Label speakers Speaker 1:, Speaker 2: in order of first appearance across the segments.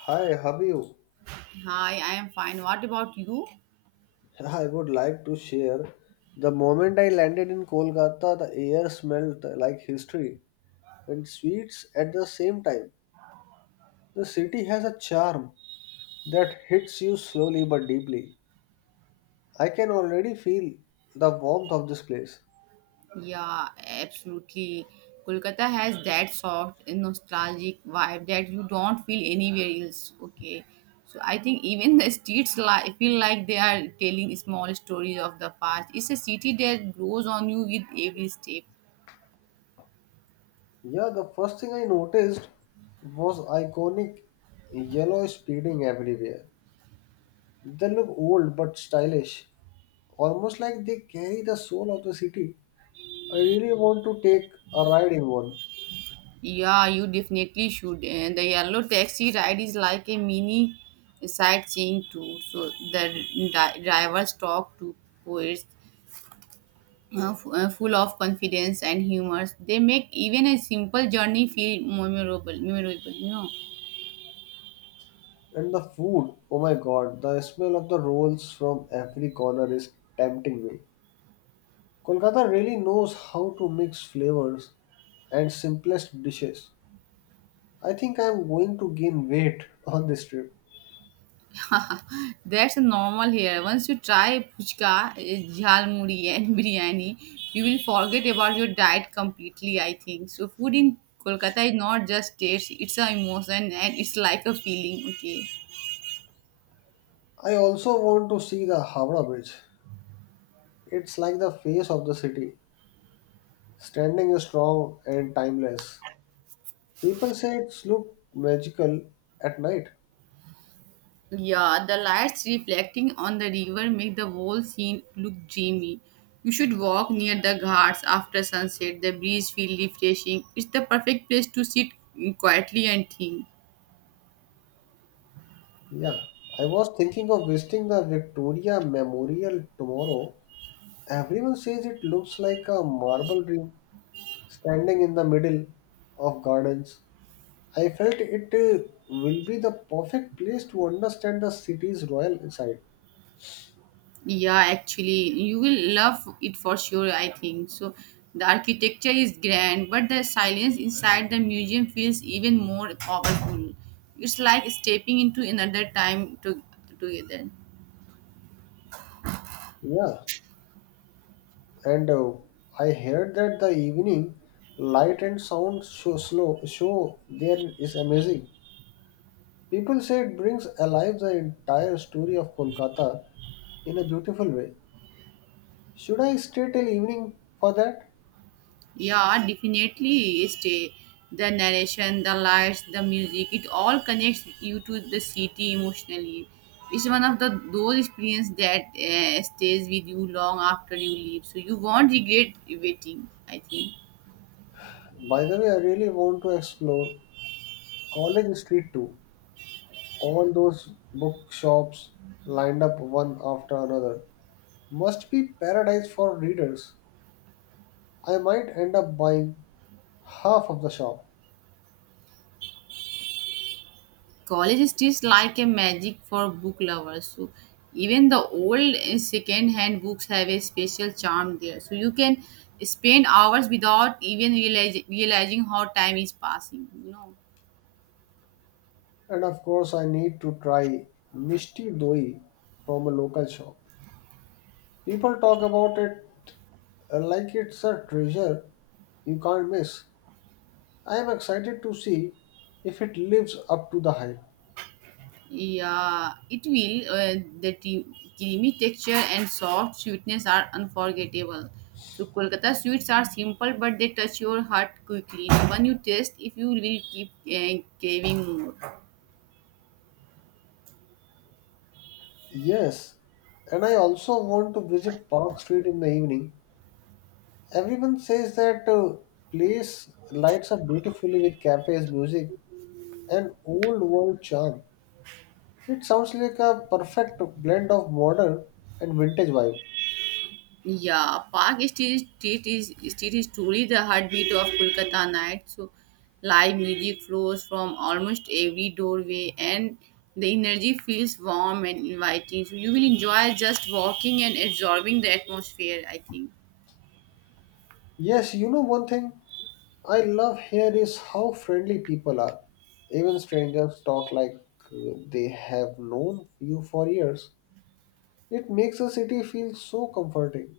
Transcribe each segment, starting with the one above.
Speaker 1: Hi, how are you?
Speaker 2: Hi, I am fine. What about you?
Speaker 1: I would like to share. The moment I landed in Kolkata, the air smelled like history and sweets at the same time. The city has a charm that hits you slowly but deeply. I can already feel the warmth of this place.
Speaker 2: Yeah, absolutely. Kolkata has that soft, nostalgic vibe that you don't feel anywhere else. Okay. So I think even the streets feel like they are telling small stories of the past. It's a city that grows on you with every step.
Speaker 1: Yeah, the first thing I noticed was iconic yellow speeding everywhere. They look old but stylish, almost like they carry the soul of the city. I really want to take a ride in one.
Speaker 2: Yeah, you definitely should. And the yellow taxi ride is like a mini sightseeing tour. So the drivers talk to poets full of confidence and humor. They make even a simple journey feel memorable. Memorable.
Speaker 1: And the food, oh my god, the smell of the rolls from every corner is tempting me. Kolkata really knows how to mix flavors and simplest dishes. I think I am going to gain weight on this trip.
Speaker 2: That's normal here. Once you try puchka, jhal muri, and biryani, you will forget about your diet completely. I think so. Food in Kolkata is not just taste; it's an emotion and it's like a feeling. Okay.
Speaker 1: I also want to see the Howrah Bridge. It's like the face of the city, standing strong and timeless. People say it's look magical at night.
Speaker 2: Yeah, the lights reflecting on the river make the whole scene look dreamy. You should walk near the ghats after sunset. The breeze feels refreshing. It's the perfect place to sit quietly and think.
Speaker 1: Yeah, I was thinking of visiting the Victoria Memorial tomorrow. Everyone says it looks like a marble dream standing in the middle of gardens. I felt it will be the perfect place to understand the city's royal side.
Speaker 2: Yeah, actually, you will love it for sure, I think. So, the architecture is grand, but the silence inside the museum feels even more powerful. It's like stepping into another time to, together.
Speaker 1: Yeah, and I heard that the evening light and sound show slow show there is amazing. People say it brings alive the entire story of Kolkata in a beautiful way. Should I stay till evening for that?
Speaker 2: Yeah, definitely. Stay the, narration, the lights, the music, it all connects you to the city emotionally. It's one of the those experience that stays with you long after you leave. So you won't regret waiting. I think
Speaker 1: By the way, I really want to explore College Street too. All those bookshops lined up one after another must be paradise for readers. I might end up buying half of the shop.
Speaker 2: college is just like a magic for book lovers. So even the old second-hand books have a special charm there. So you can spend hours without even realizing how time is passing.
Speaker 1: And of course, I need to try Mishti Doi from a local shop. People talk about it like it's a treasure you can't miss. I am excited to see if it lives up to the hype.
Speaker 2: Yeah, it will. The creamy texture and soft sweetness are unforgettable. So Kolkata sweets are simple, but they touch your heart quickly. The one you taste, if you will keep craving more.
Speaker 1: Yes, and I also want to visit Park Street in the evening. Everyone says that place lights up beautifully with cafes, music, and old world charm. It sounds like a perfect blend of modern and vintage vibe.
Speaker 2: Yeah, Park Street is truly the heartbeat of Kolkata night. So live music flows from almost every doorway, and the energy feels warm and inviting. So you will enjoy just walking and absorbing the atmosphere. I think.
Speaker 1: Yes, you know one thing I love here is how friendly people are. Even strangers talk like they have known you for years. It makes the city feel so comforting.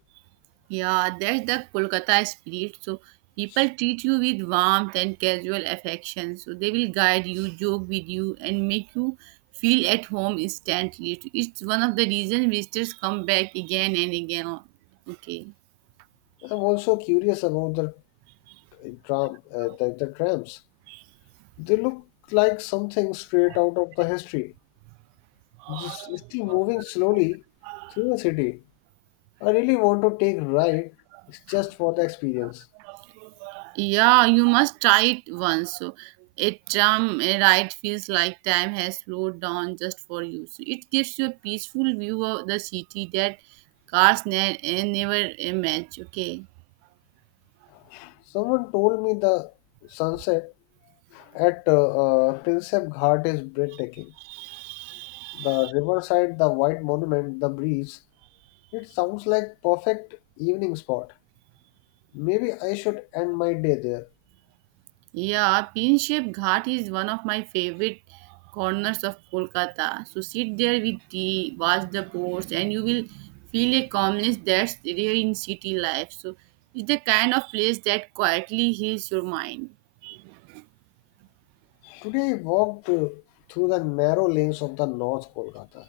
Speaker 2: Yeah, that's the Kolkata spirit. So people treat you with warmth and casual affection. So they will guide you, joke with you, and make you feel at home instantly. So, it's one of the reasons visitors come back again and again. Okay.
Speaker 1: I'm also curious about the trams. They look like something straight out of the history. This is still moving slowly through the city. I really want to take a ride just for the experience.
Speaker 2: Yeah, you must try it once. So a tram ride feels like time has slowed down just for you. So it gives you a peaceful view of the city that cars never match. Okay.
Speaker 1: Someone told me the sunset at Prinsep Ghat is breathtaking. The riverside, the white monument, the breeze. It sounds like perfect evening spot. Maybe I should end my day there.
Speaker 2: Yeah, Pin Shape Ghat is one of my favorite corners of Kolkata. So sit there with tea, watch the boats, and you will feel a calmness that's rare in city life. So it's the kind of place that quietly heals your mind.
Speaker 1: Today, I walked through the narrow lanes of the North Kolkata.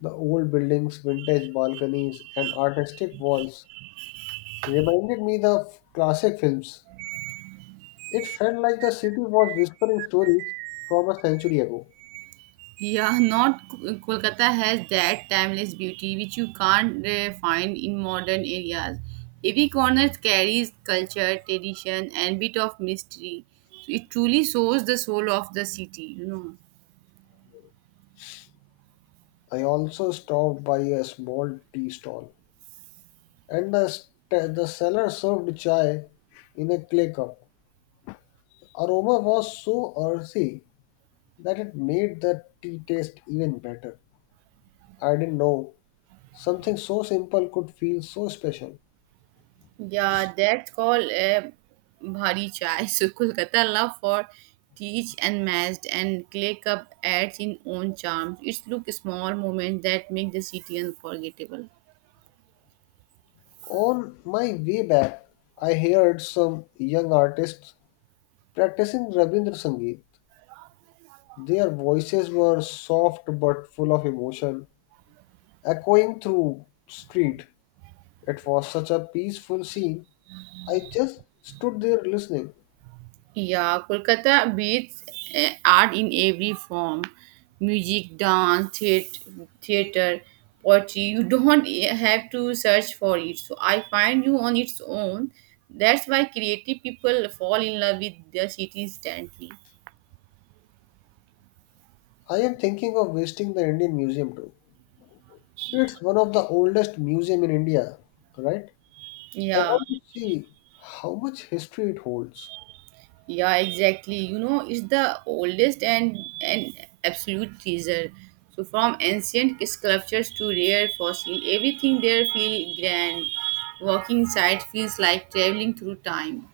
Speaker 1: The old buildings, vintage balconies, and artistic walls reminded me the classic films. It felt like the city was whispering stories from a century ago.
Speaker 2: Yeah, not Kolkata has that timeless beauty which you can't find in modern areas. Every corner carries culture, tradition, and bit of mystery. So it truly shows the soul of the city.
Speaker 1: I also stopped by a small tea stall, and the seller served chai in a clay cup. Aroma was so earthy that it made the tea taste even better. I didn't know something so simple could feel so special.
Speaker 2: Yeah, that's called a bhari chai. So Kolkata love for teach and matched and clay cup adds in own charms. It's look small moments that make the city unforgettable.
Speaker 1: On my way back, I heard some young artists practicing Rabindra Sangeet. Their voices were soft but full of emotion, echoing through street. It was such a peaceful scene. I just stood there listening.
Speaker 2: Yeah, Kolkata beats art in every form. Music, dance, theater, poetry. You don't have to search for it. So I find you on its own. That's why creative people fall in love with the city instantly.
Speaker 1: I am thinking of visiting the Indian Museum too. It's one of the oldest museum in India, right? I
Speaker 2: Yeah.
Speaker 1: want to see how much history it holds.
Speaker 2: Yeah, exactly. You know, it's the oldest and absolute treasure. So from ancient sculptures to rare fossil, everything there feels grand. Walking inside feels like traveling through time.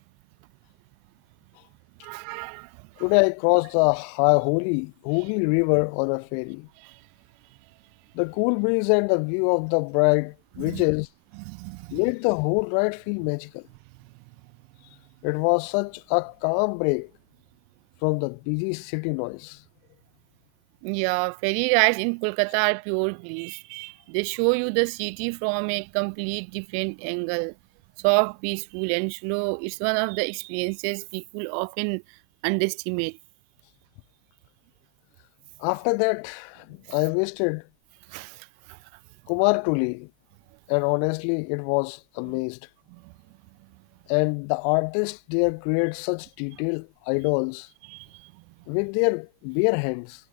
Speaker 1: Today I crossed the Holy Hooghly River on a ferry. The cool breeze and the view of the bright bridges made the whole ride feel magical. It was such a calm break from the busy city noise.
Speaker 2: Yeah, ferry rides in Kolkata are pure bliss. They show you the city from a complete different angle. Soft, peaceful, and slow. It's one of the experiences people often underestimate.
Speaker 1: After that, I visited Kumartuli and honestly it was amazed. And the artists there create such detailed idols with their bare hands.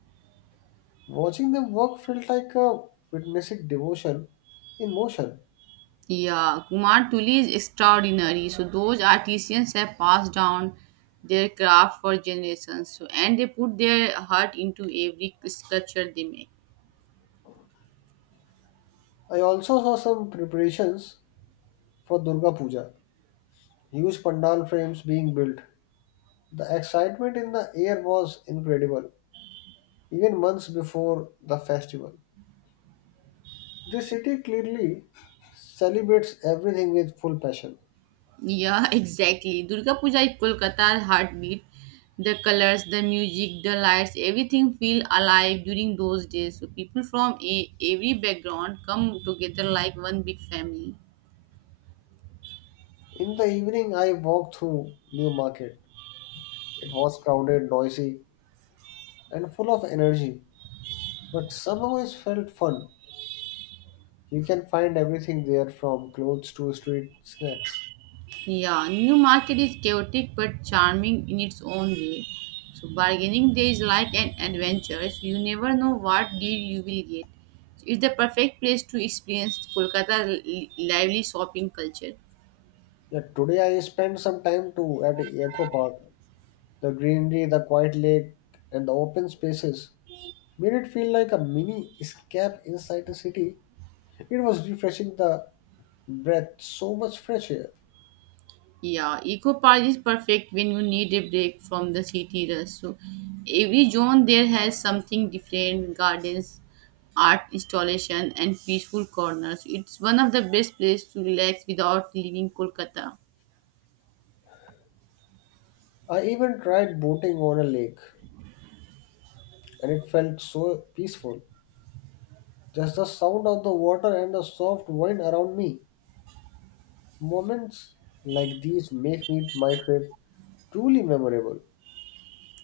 Speaker 1: Watching them work felt like witnessing devotion in motion.
Speaker 2: Yeah, Kumar Tuli is extraordinary. So those artisans have passed down their craft for generations. So and they put their heart into every sculpture they make.
Speaker 1: I also saw some preparations for Durga Puja, huge pandal frames being built. The excitement in the air was incredible, even months before the festival. The city clearly celebrates everything with full passion.
Speaker 2: Yeah, exactly. Durga Puja is Kolkata's heartbeat. The colors, the music, the lights, everything feel alive during those days. So people from every background come together like one big family.
Speaker 1: In the evening, I walked through New Market. It was crowded, noisy, and full of energy, but somehow it felt fun. You can find everything there from clothes to street snacks.
Speaker 2: Yeah, New Market is chaotic but charming in its own way. So bargaining there is like an adventure. So you never know what deal you will get. So, it's the perfect place to experience Kolkata's lively shopping culture.
Speaker 1: Yeah, today I spent some time too at Eco Park. The greenery, the quiet lake, and the open spaces made it feel like a mini escape inside the city. It was refreshing the breath, so much fresh air.
Speaker 2: Yeah, Eco Park is perfect when you need a break from the city rush. So every zone there has something different: gardens, art installation, and peaceful corners. It's one of the best places to relax without leaving Kolkata.
Speaker 1: I even tried boating on a lake, and it felt so peaceful. Just the sound of the water and the soft wind around me. Moments like these make me my trip truly memorable.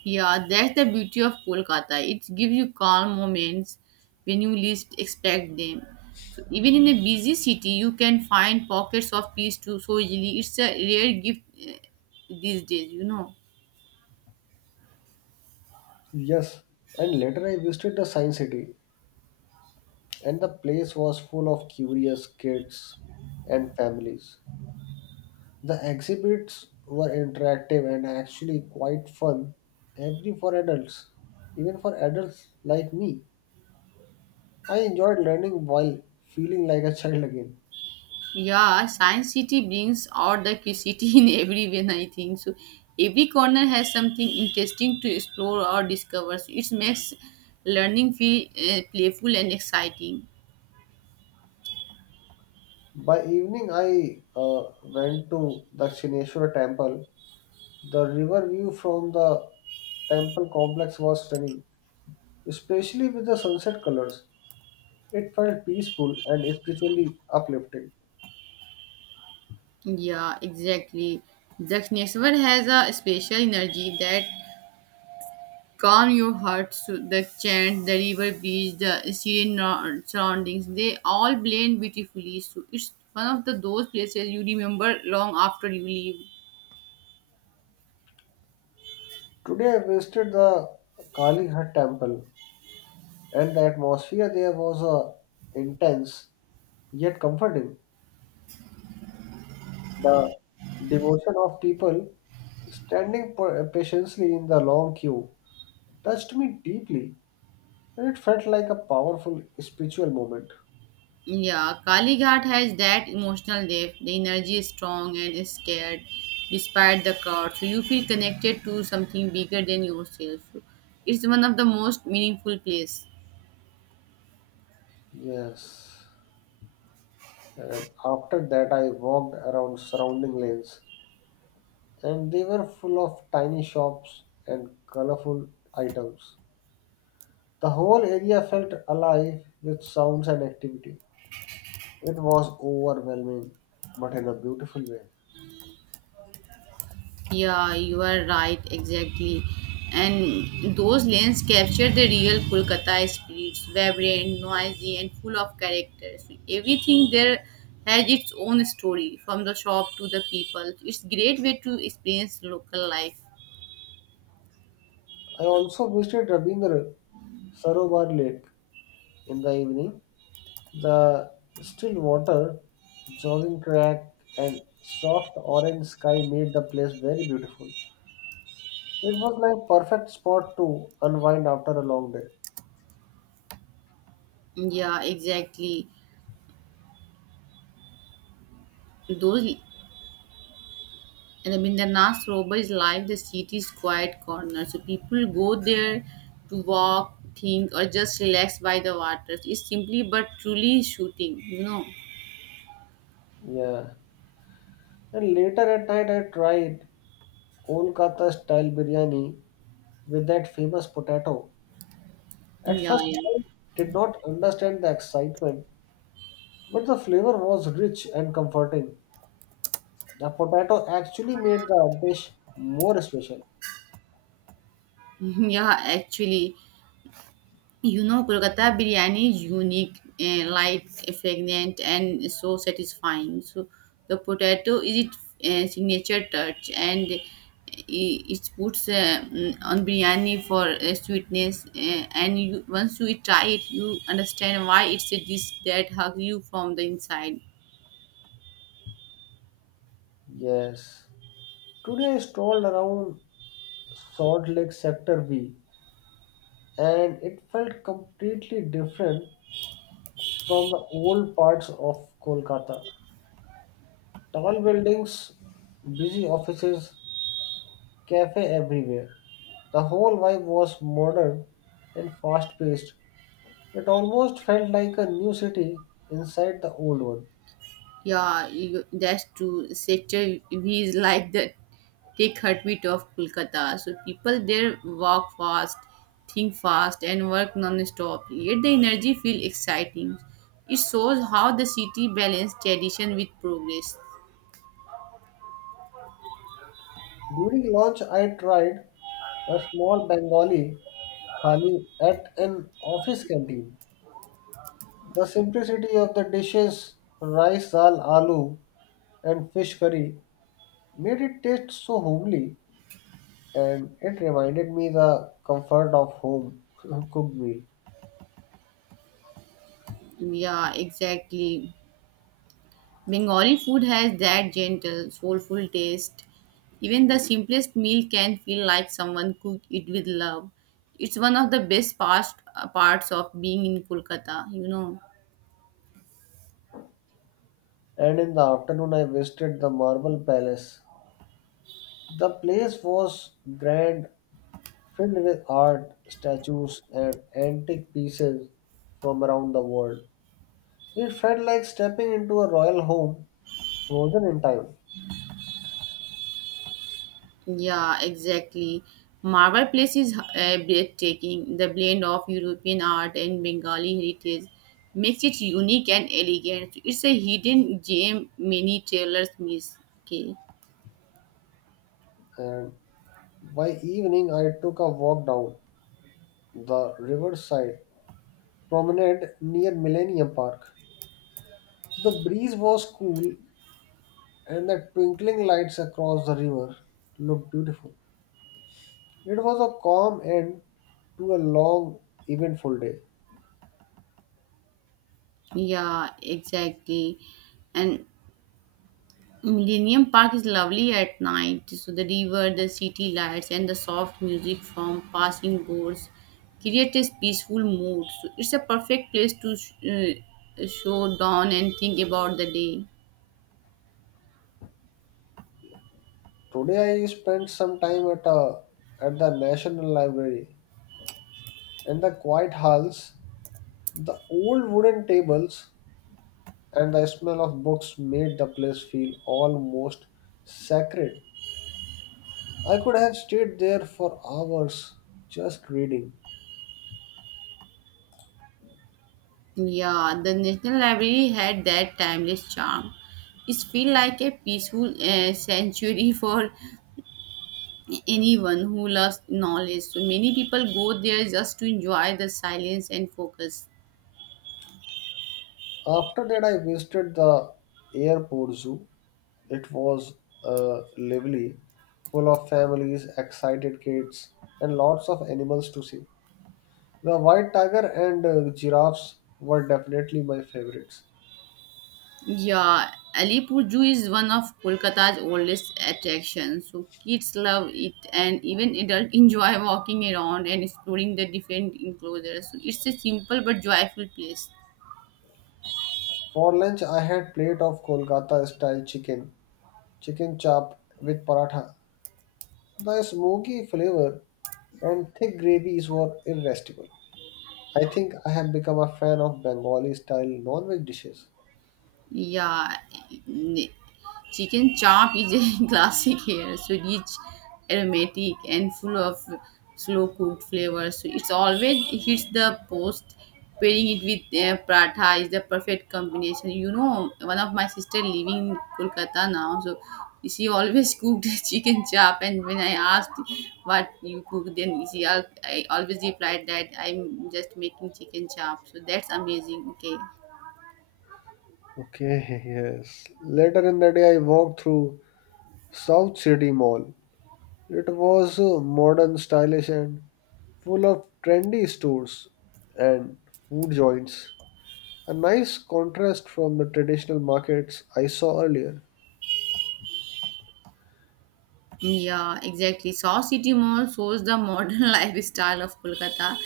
Speaker 2: Yeah, that's the beauty of Kolkata. It gives you calm moments when you least expect them. So even in a busy city, you can find pockets of peace too so easily. It's a rare gift these days.
Speaker 1: Yes, and later I visited the Science City, and the place was full of curious kids and families. The exhibits were interactive and actually quite fun, every for adults, even for adults like me. I enjoyed learning while feeling like a child again.
Speaker 2: Yeah, Science City brings out the curiosity in every way, I think. So every corner has something interesting to explore or discover. So it makes learning feel playful and exciting.
Speaker 1: By evening, I went to Dakshineshwar temple. The river view from the temple complex was stunning, especially with the sunset colors. It felt peaceful and spiritually uplifting.
Speaker 2: Yeah, exactly. The Dakshineshwar has a special energy that calm your heart. So the chant, the river beach, the serene surroundings, they all blend beautifully. So it's one of the those places you remember long after you leave.
Speaker 1: Today I visited the Kali temple and the atmosphere there was intense yet comforting. The devotion of people standing patiently in the long queue touched me deeply and it felt like a powerful spiritual moment.
Speaker 2: Yeah, Kalighat has that emotional depth. The energy is strong and is scared despite the crowd. So you feel connected to something bigger than yourself. It's one of the most meaningful place.
Speaker 1: Yes. And after that I walked around surrounding lanes and they were full of tiny shops and colorful items. The whole area felt alive with sounds and activity. It was overwhelming, but in a beautiful way.
Speaker 2: Yeah, you are right, exactly. And those lanes capture the real Kolkata spirits, vibrant, noisy, and full of characters. Everything there has its own story, from the shop to the people. It's great way to experience local life.
Speaker 1: I also visited Rabindra Sarovar Lake in the evening. The still water, jogging track, and soft orange sky made the place very beautiful. It was like perfect spot to unwind after a long day.
Speaker 2: Yeah, exactly. Those Rabindranath Sarovar is like the city's quiet corner. So people go there to walk, think, or just relax by the waters. It's simply but truly shooting.
Speaker 1: Yeah. And later at night I tried Kolkata style biryani with that famous potato. At
Speaker 2: Yeah,
Speaker 1: first,
Speaker 2: yeah.
Speaker 1: I did not understand the excitement, but the flavor was rich and comforting. The potato actually made the dish more special.
Speaker 2: Yeah, actually, Kolkata biryani is unique, light, fragrant, and so satisfying. So, the potato is its signature touch, and it puts on biryani for sweetness. And once you try it, you understand why it's a dish that hugs you from the inside.
Speaker 1: Yes. Today, I strolled around Salt Lake Sector B, and it felt completely different from the old parts of Kolkata. Tall buildings, busy offices, cafe everywhere. The whole vibe was modern and fast paced. It almost felt like a new city inside the old one.
Speaker 2: Yeah, that's true. Sector V is like the take heartbeat of Kolkata. So people there walk fast, think fast, and work non-stop. Yet the energy feels exciting. It shows how the city balances tradition with progress.
Speaker 1: During lunch, I tried a small Bengali thali at an office canteen. The simplicity of the dishes, rice, dal, aloo, and fish curry, made it taste so homely, and it reminded me the comfort of home cooked meal.
Speaker 2: Yeah, exactly. Bengali food has that gentle, soulful taste. Even the simplest meal can feel like someone cooked it with love. It's one of the best parts of being in Kolkata.
Speaker 1: And in the afternoon, I visited the Marble Palace. The place was grand filled with art, statues, and antique pieces from around the world. It felt like stepping into a royal home frozen in time.
Speaker 2: Yeah, exactly. Marble Place is breathtaking. The blend of European art and Bengali heritage makes it unique and elegant. It's a hidden gem many travelers miss. Okay.
Speaker 1: And by evening, I took a walk down the riverside promenade near Millennium Park. The breeze was cool, and the twinkling lights across the river looked beautiful. It was a calm end to a long, eventful day.
Speaker 2: Yeah, exactly. And Millennium Park is lovely at night. So the river, the city lights, and the soft music from passing boats create a peaceful mood. So it's a perfect place to show down and think about the day.
Speaker 1: Today I spent some time at the National Library. In the quiet halls, the old wooden tables, and the smell of books made the place feel almost sacred. I could have stayed there for hours just reading.
Speaker 2: Yeah, the National Library had that timeless charm. It feels like a peaceful sanctuary for anyone who loves knowledge. So many people go there just to enjoy the silence and focus.
Speaker 1: After that, I visited the airport zoo. It was lively, full of families, excited kids, and lots of animals to see. The white tiger and the giraffes were definitely my favorites.
Speaker 2: Yeah, Alipur Zoo is one of Kolkata's oldest attractions. So kids love it, and even adults enjoy walking around and exploring the different enclosures. So it's a simple but joyful place.
Speaker 1: For lunch, I had plate of Kolkata style chicken chop with paratha. The smoky flavor and thick gravies were irresistible. I think I have become a fan of Bengali style non-veg dishes.
Speaker 2: Yeah, n- chicken chop is a classic here. So rich, aromatic, and full of slow cooked flavors. So it's always hits the post. Pairing it with paratha is the perfect combination. You know, one of my sister living in Kolkata now, so she always cooked chicken chop. And when I asked what you cook, then I always replied that I'm just making chicken chop. So that's amazing. Okay.
Speaker 1: Okay, yes. Later in the day, I walked through South City Mall. It was modern, stylish, and full of trendy stores and food joints. A nice contrast from the traditional markets I saw earlier.
Speaker 2: Yeah, exactly. Saw City Mall shows the modern lifestyle of Kolkata.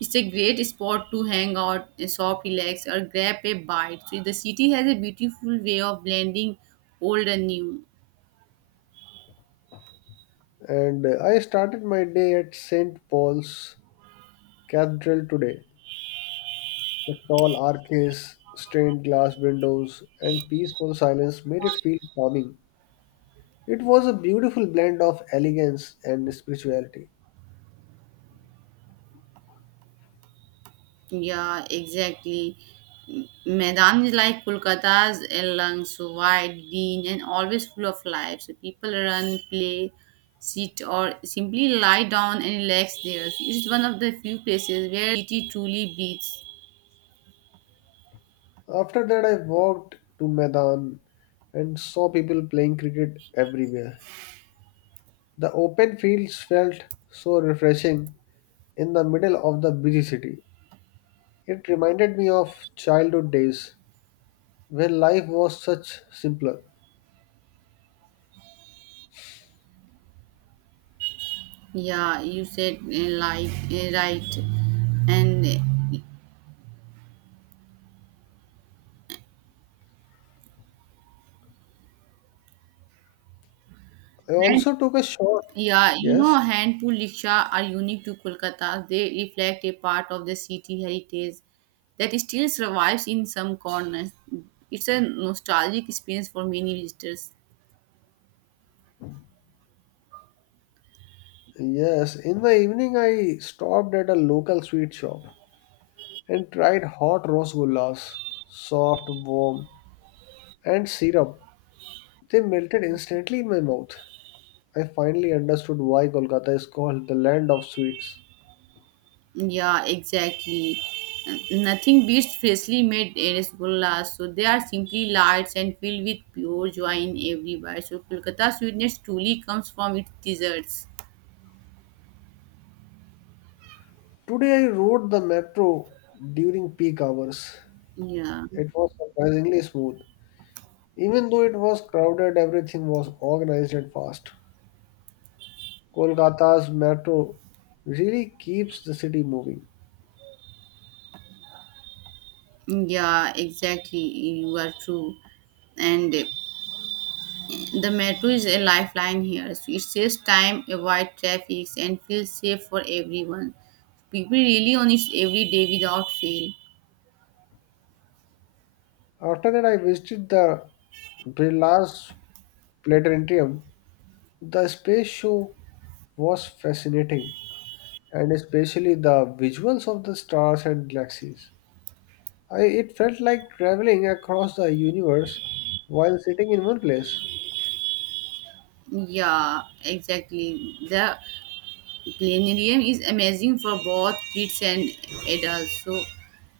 Speaker 2: It's a great spot to hang out, shop, relax, or grab a bite. So the city has a beautiful way of blending old and new.
Speaker 1: And I started my day at St. Paul's Cathedral today. The tall arches, stained glass windows, and peaceful silence made it feel calming. It was a beautiful blend of elegance and spirituality.
Speaker 2: Yeah, exactly. Maidan is like Kolkata's lungs, so wide, green, and always full of life. So people run, play, sit, or simply lie down and relax there. So it's one of the few places where city truly breathes.
Speaker 1: After that, I walked to Maidan and saw people playing cricket everywhere. The open fields felt so refreshing in the middle of the busy city. It reminded me of childhood days when life was such simpler.
Speaker 2: Yeah, you said like right, and
Speaker 1: I
Speaker 2: hand-
Speaker 1: also took a short,
Speaker 2: yeah,
Speaker 1: yes,
Speaker 2: handful rickshaw are unique to Kolkata. They reflect a part of the city heritage that still survives in some corners. It's a nostalgic experience for many visitors.
Speaker 1: yes. In the evening, I stopped at a local sweet shop and tried hot rose gullas, soft, warm, and syrup. They melted instantly in my mouth. I finally understood why Kolkata is called the land of sweets.
Speaker 2: Yeah, exactly. Nothing beats freshly made rasgullas, so they are simply lights and filled with pure joy in every bite. So Kolkata sweetness truly comes from its desserts.
Speaker 1: Today, I rode the metro during peak hours.
Speaker 2: Yeah.
Speaker 1: It was surprisingly smooth. Even though it was crowded, everything was organized and fast. Kolkata's metro really keeps the city moving.
Speaker 2: Yeah, exactly. You are true. And the metro is a lifeline here. So it saves time, avoid traffic, and feels safe for everyone. People really on it every day without fail.
Speaker 1: After that, I visited the Birla's Planetarium. The space show was fascinating, and especially the visuals of the stars and galaxies. It felt like traveling across the universe while sitting in one place.
Speaker 2: Yeah, exactly. The planetarium is amazing for both kids and adults. So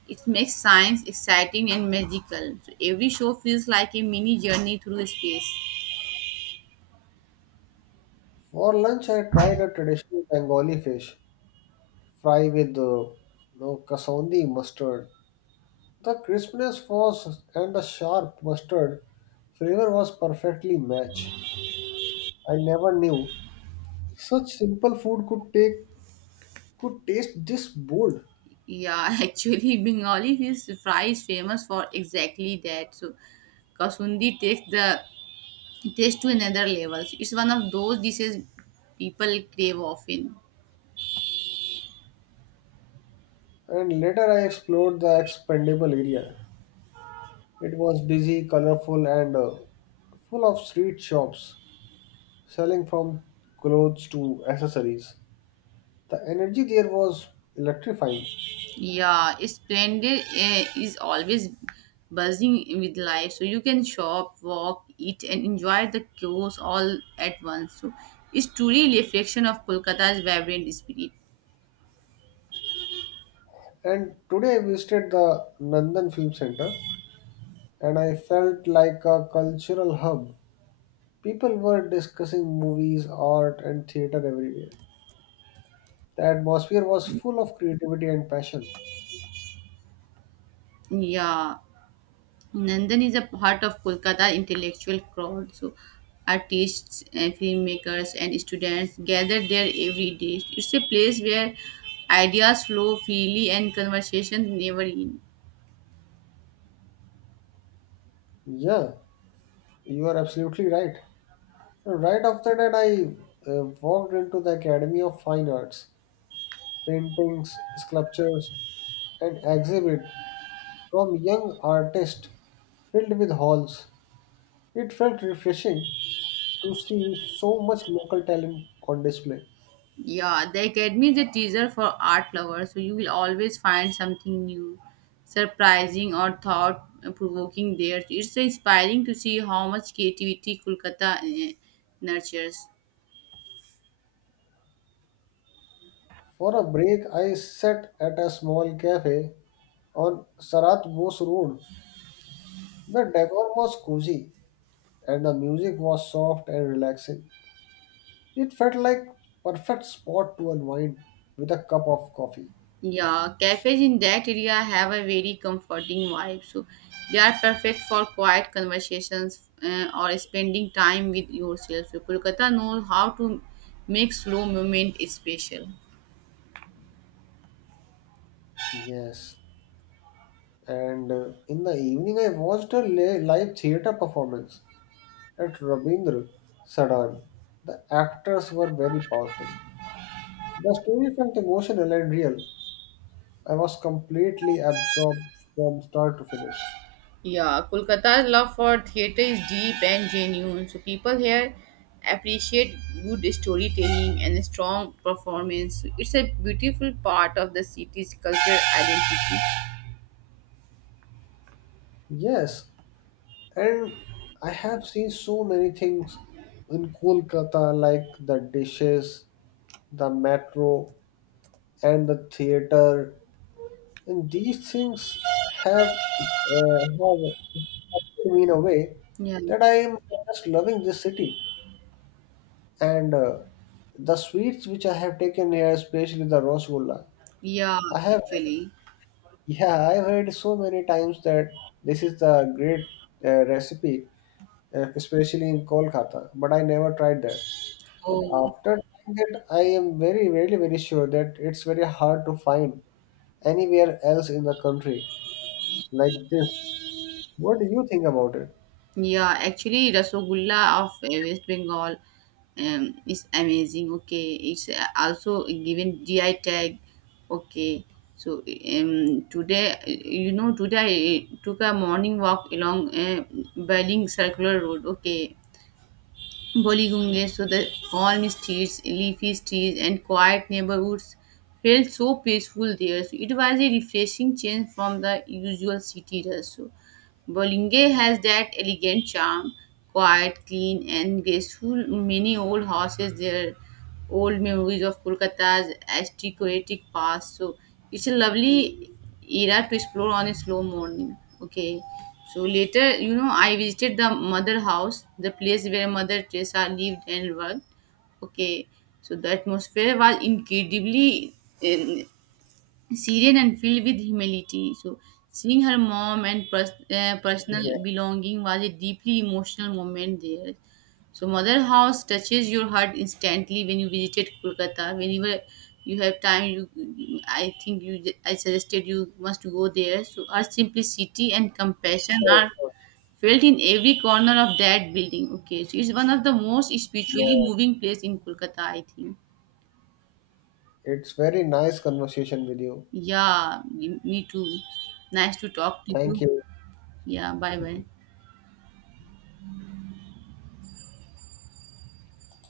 Speaker 2: it makes science exciting and magical. So every show feels like a mini journey through space.
Speaker 1: For lunch, I tried a traditional Bengali fish fry with no, kasundi mustard. The crispness was and the sharp mustard flavor was perfectly matched. I never knew such simple food could taste this bold.
Speaker 2: Yeah, actually, Bengali fish fry is famous for exactly that. So, Kasundi takes the taste to another level. So it's one of those dishes people crave often.
Speaker 1: And later I explored the expendable area. It was busy, colorful, and full of street shops selling from clothes to accessories. The energy there was electrifying.
Speaker 2: Yeah, splendid is always buzzing with life. So you can shop, walk, eat, and enjoy the chaos all at once. So it's truly a reflection of Kolkata's vibrant spirit.
Speaker 1: And today I visited the Nandan Film Center and I felt like a cultural hub. People were discussing movies, art, and theater everywhere. The atmosphere was full of creativity and passion.
Speaker 2: Yeah. Nandan is a part of Kolkata intellectual crowd. So artists and filmmakers and students gather there every day. It's a place where ideas flow freely and conversations never end.
Speaker 1: Yeah, you are absolutely right. Right after that, I walked into the Academy of Fine Arts. Paintings, sculptures, and exhibit from young artists filled with halls. It felt refreshing to see so much local talent on display.
Speaker 2: Yeah, the academy is a teaser for art lovers, so you will always find something new, surprising or thought provoking there. It's inspiring to see how much creativity Kolkata nurtures.
Speaker 1: For a break, I sat at a small cafe on Sarat Bose Road. The decor was cozy and the music was soft and relaxing. It felt like perfect spot to unwind with a cup of coffee.
Speaker 2: Yeah, cafes in that area have a very comforting vibe. So they are perfect for quiet conversations or spending time with yourself. So Kolkata knows how to make slow movement special.
Speaker 1: Yes, and in the evening I watched a live theater performance at Rabindra Sadan. The actors were very powerful. The story felt emotional and real. I was completely absorbed from start to finish.
Speaker 2: Yeah, Kolkata's love for theater is deep and genuine. So people here appreciate good storytelling and strong performance. So it's a beautiful part of the city's cultural identity.
Speaker 1: Yes, and I have seen so many things in Kolkata, like the dishes, the metro, and the theater. And these things have, uh, have affected me in a way
Speaker 2: Yeah,
Speaker 1: that I am just loving this city. And the sweets which I have taken here, especially the Rosgulla,
Speaker 2: yeah,
Speaker 1: I have,
Speaker 2: actually.
Speaker 1: yeah, I've heard so many times that this is the great recipe, especially in Kolkata, but I never tried that. But
Speaker 2: Oh.
Speaker 1: after trying that, I am very, very, very sure that it's very hard to find anywhere else in the country like this. What do you think about it?
Speaker 2: Yeah, actually, Rasogulla of West Bengal is amazing. Okay, it's also given GI tag. Okay, so today, I took a morning walk along Baling Circular Road. Okay, Boligunge, so the calm streets, leafy trees, and quiet neighborhoods felt so peaceful there. So it was a refreshing change from the usual city rush. So Bolinge has that elegant charm, quiet, clean, and graceful. Many old houses there, old memories of Kolkata's aristocratic past. So it's a lovely era to explore on a slow morning. Okay. So later, I visited the mother house, the place where Mother Teresa lived and worked. Okay, so the atmosphere was incredibly um, serene and filled with humility. So seeing her mom and personal
Speaker 1: Yeah,
Speaker 2: belonging was a deeply emotional moment there. So mother house touches your heart instantly when you visited Kolkata. Whenever you have time, you I think you I suggested you must go there. So her simplicity and compassion
Speaker 1: sure,
Speaker 2: are
Speaker 1: sure, sure.
Speaker 2: felt in every corner of that building. Okay, so it's one of the most
Speaker 1: Yeah,
Speaker 2: spiritually moving place in Kolkata, I think.
Speaker 1: it's very nice conversation with you.
Speaker 2: Yeah, me too. Nice to talk to
Speaker 1: Thank
Speaker 2: you.
Speaker 1: you.
Speaker 2: Yeah, bye bye.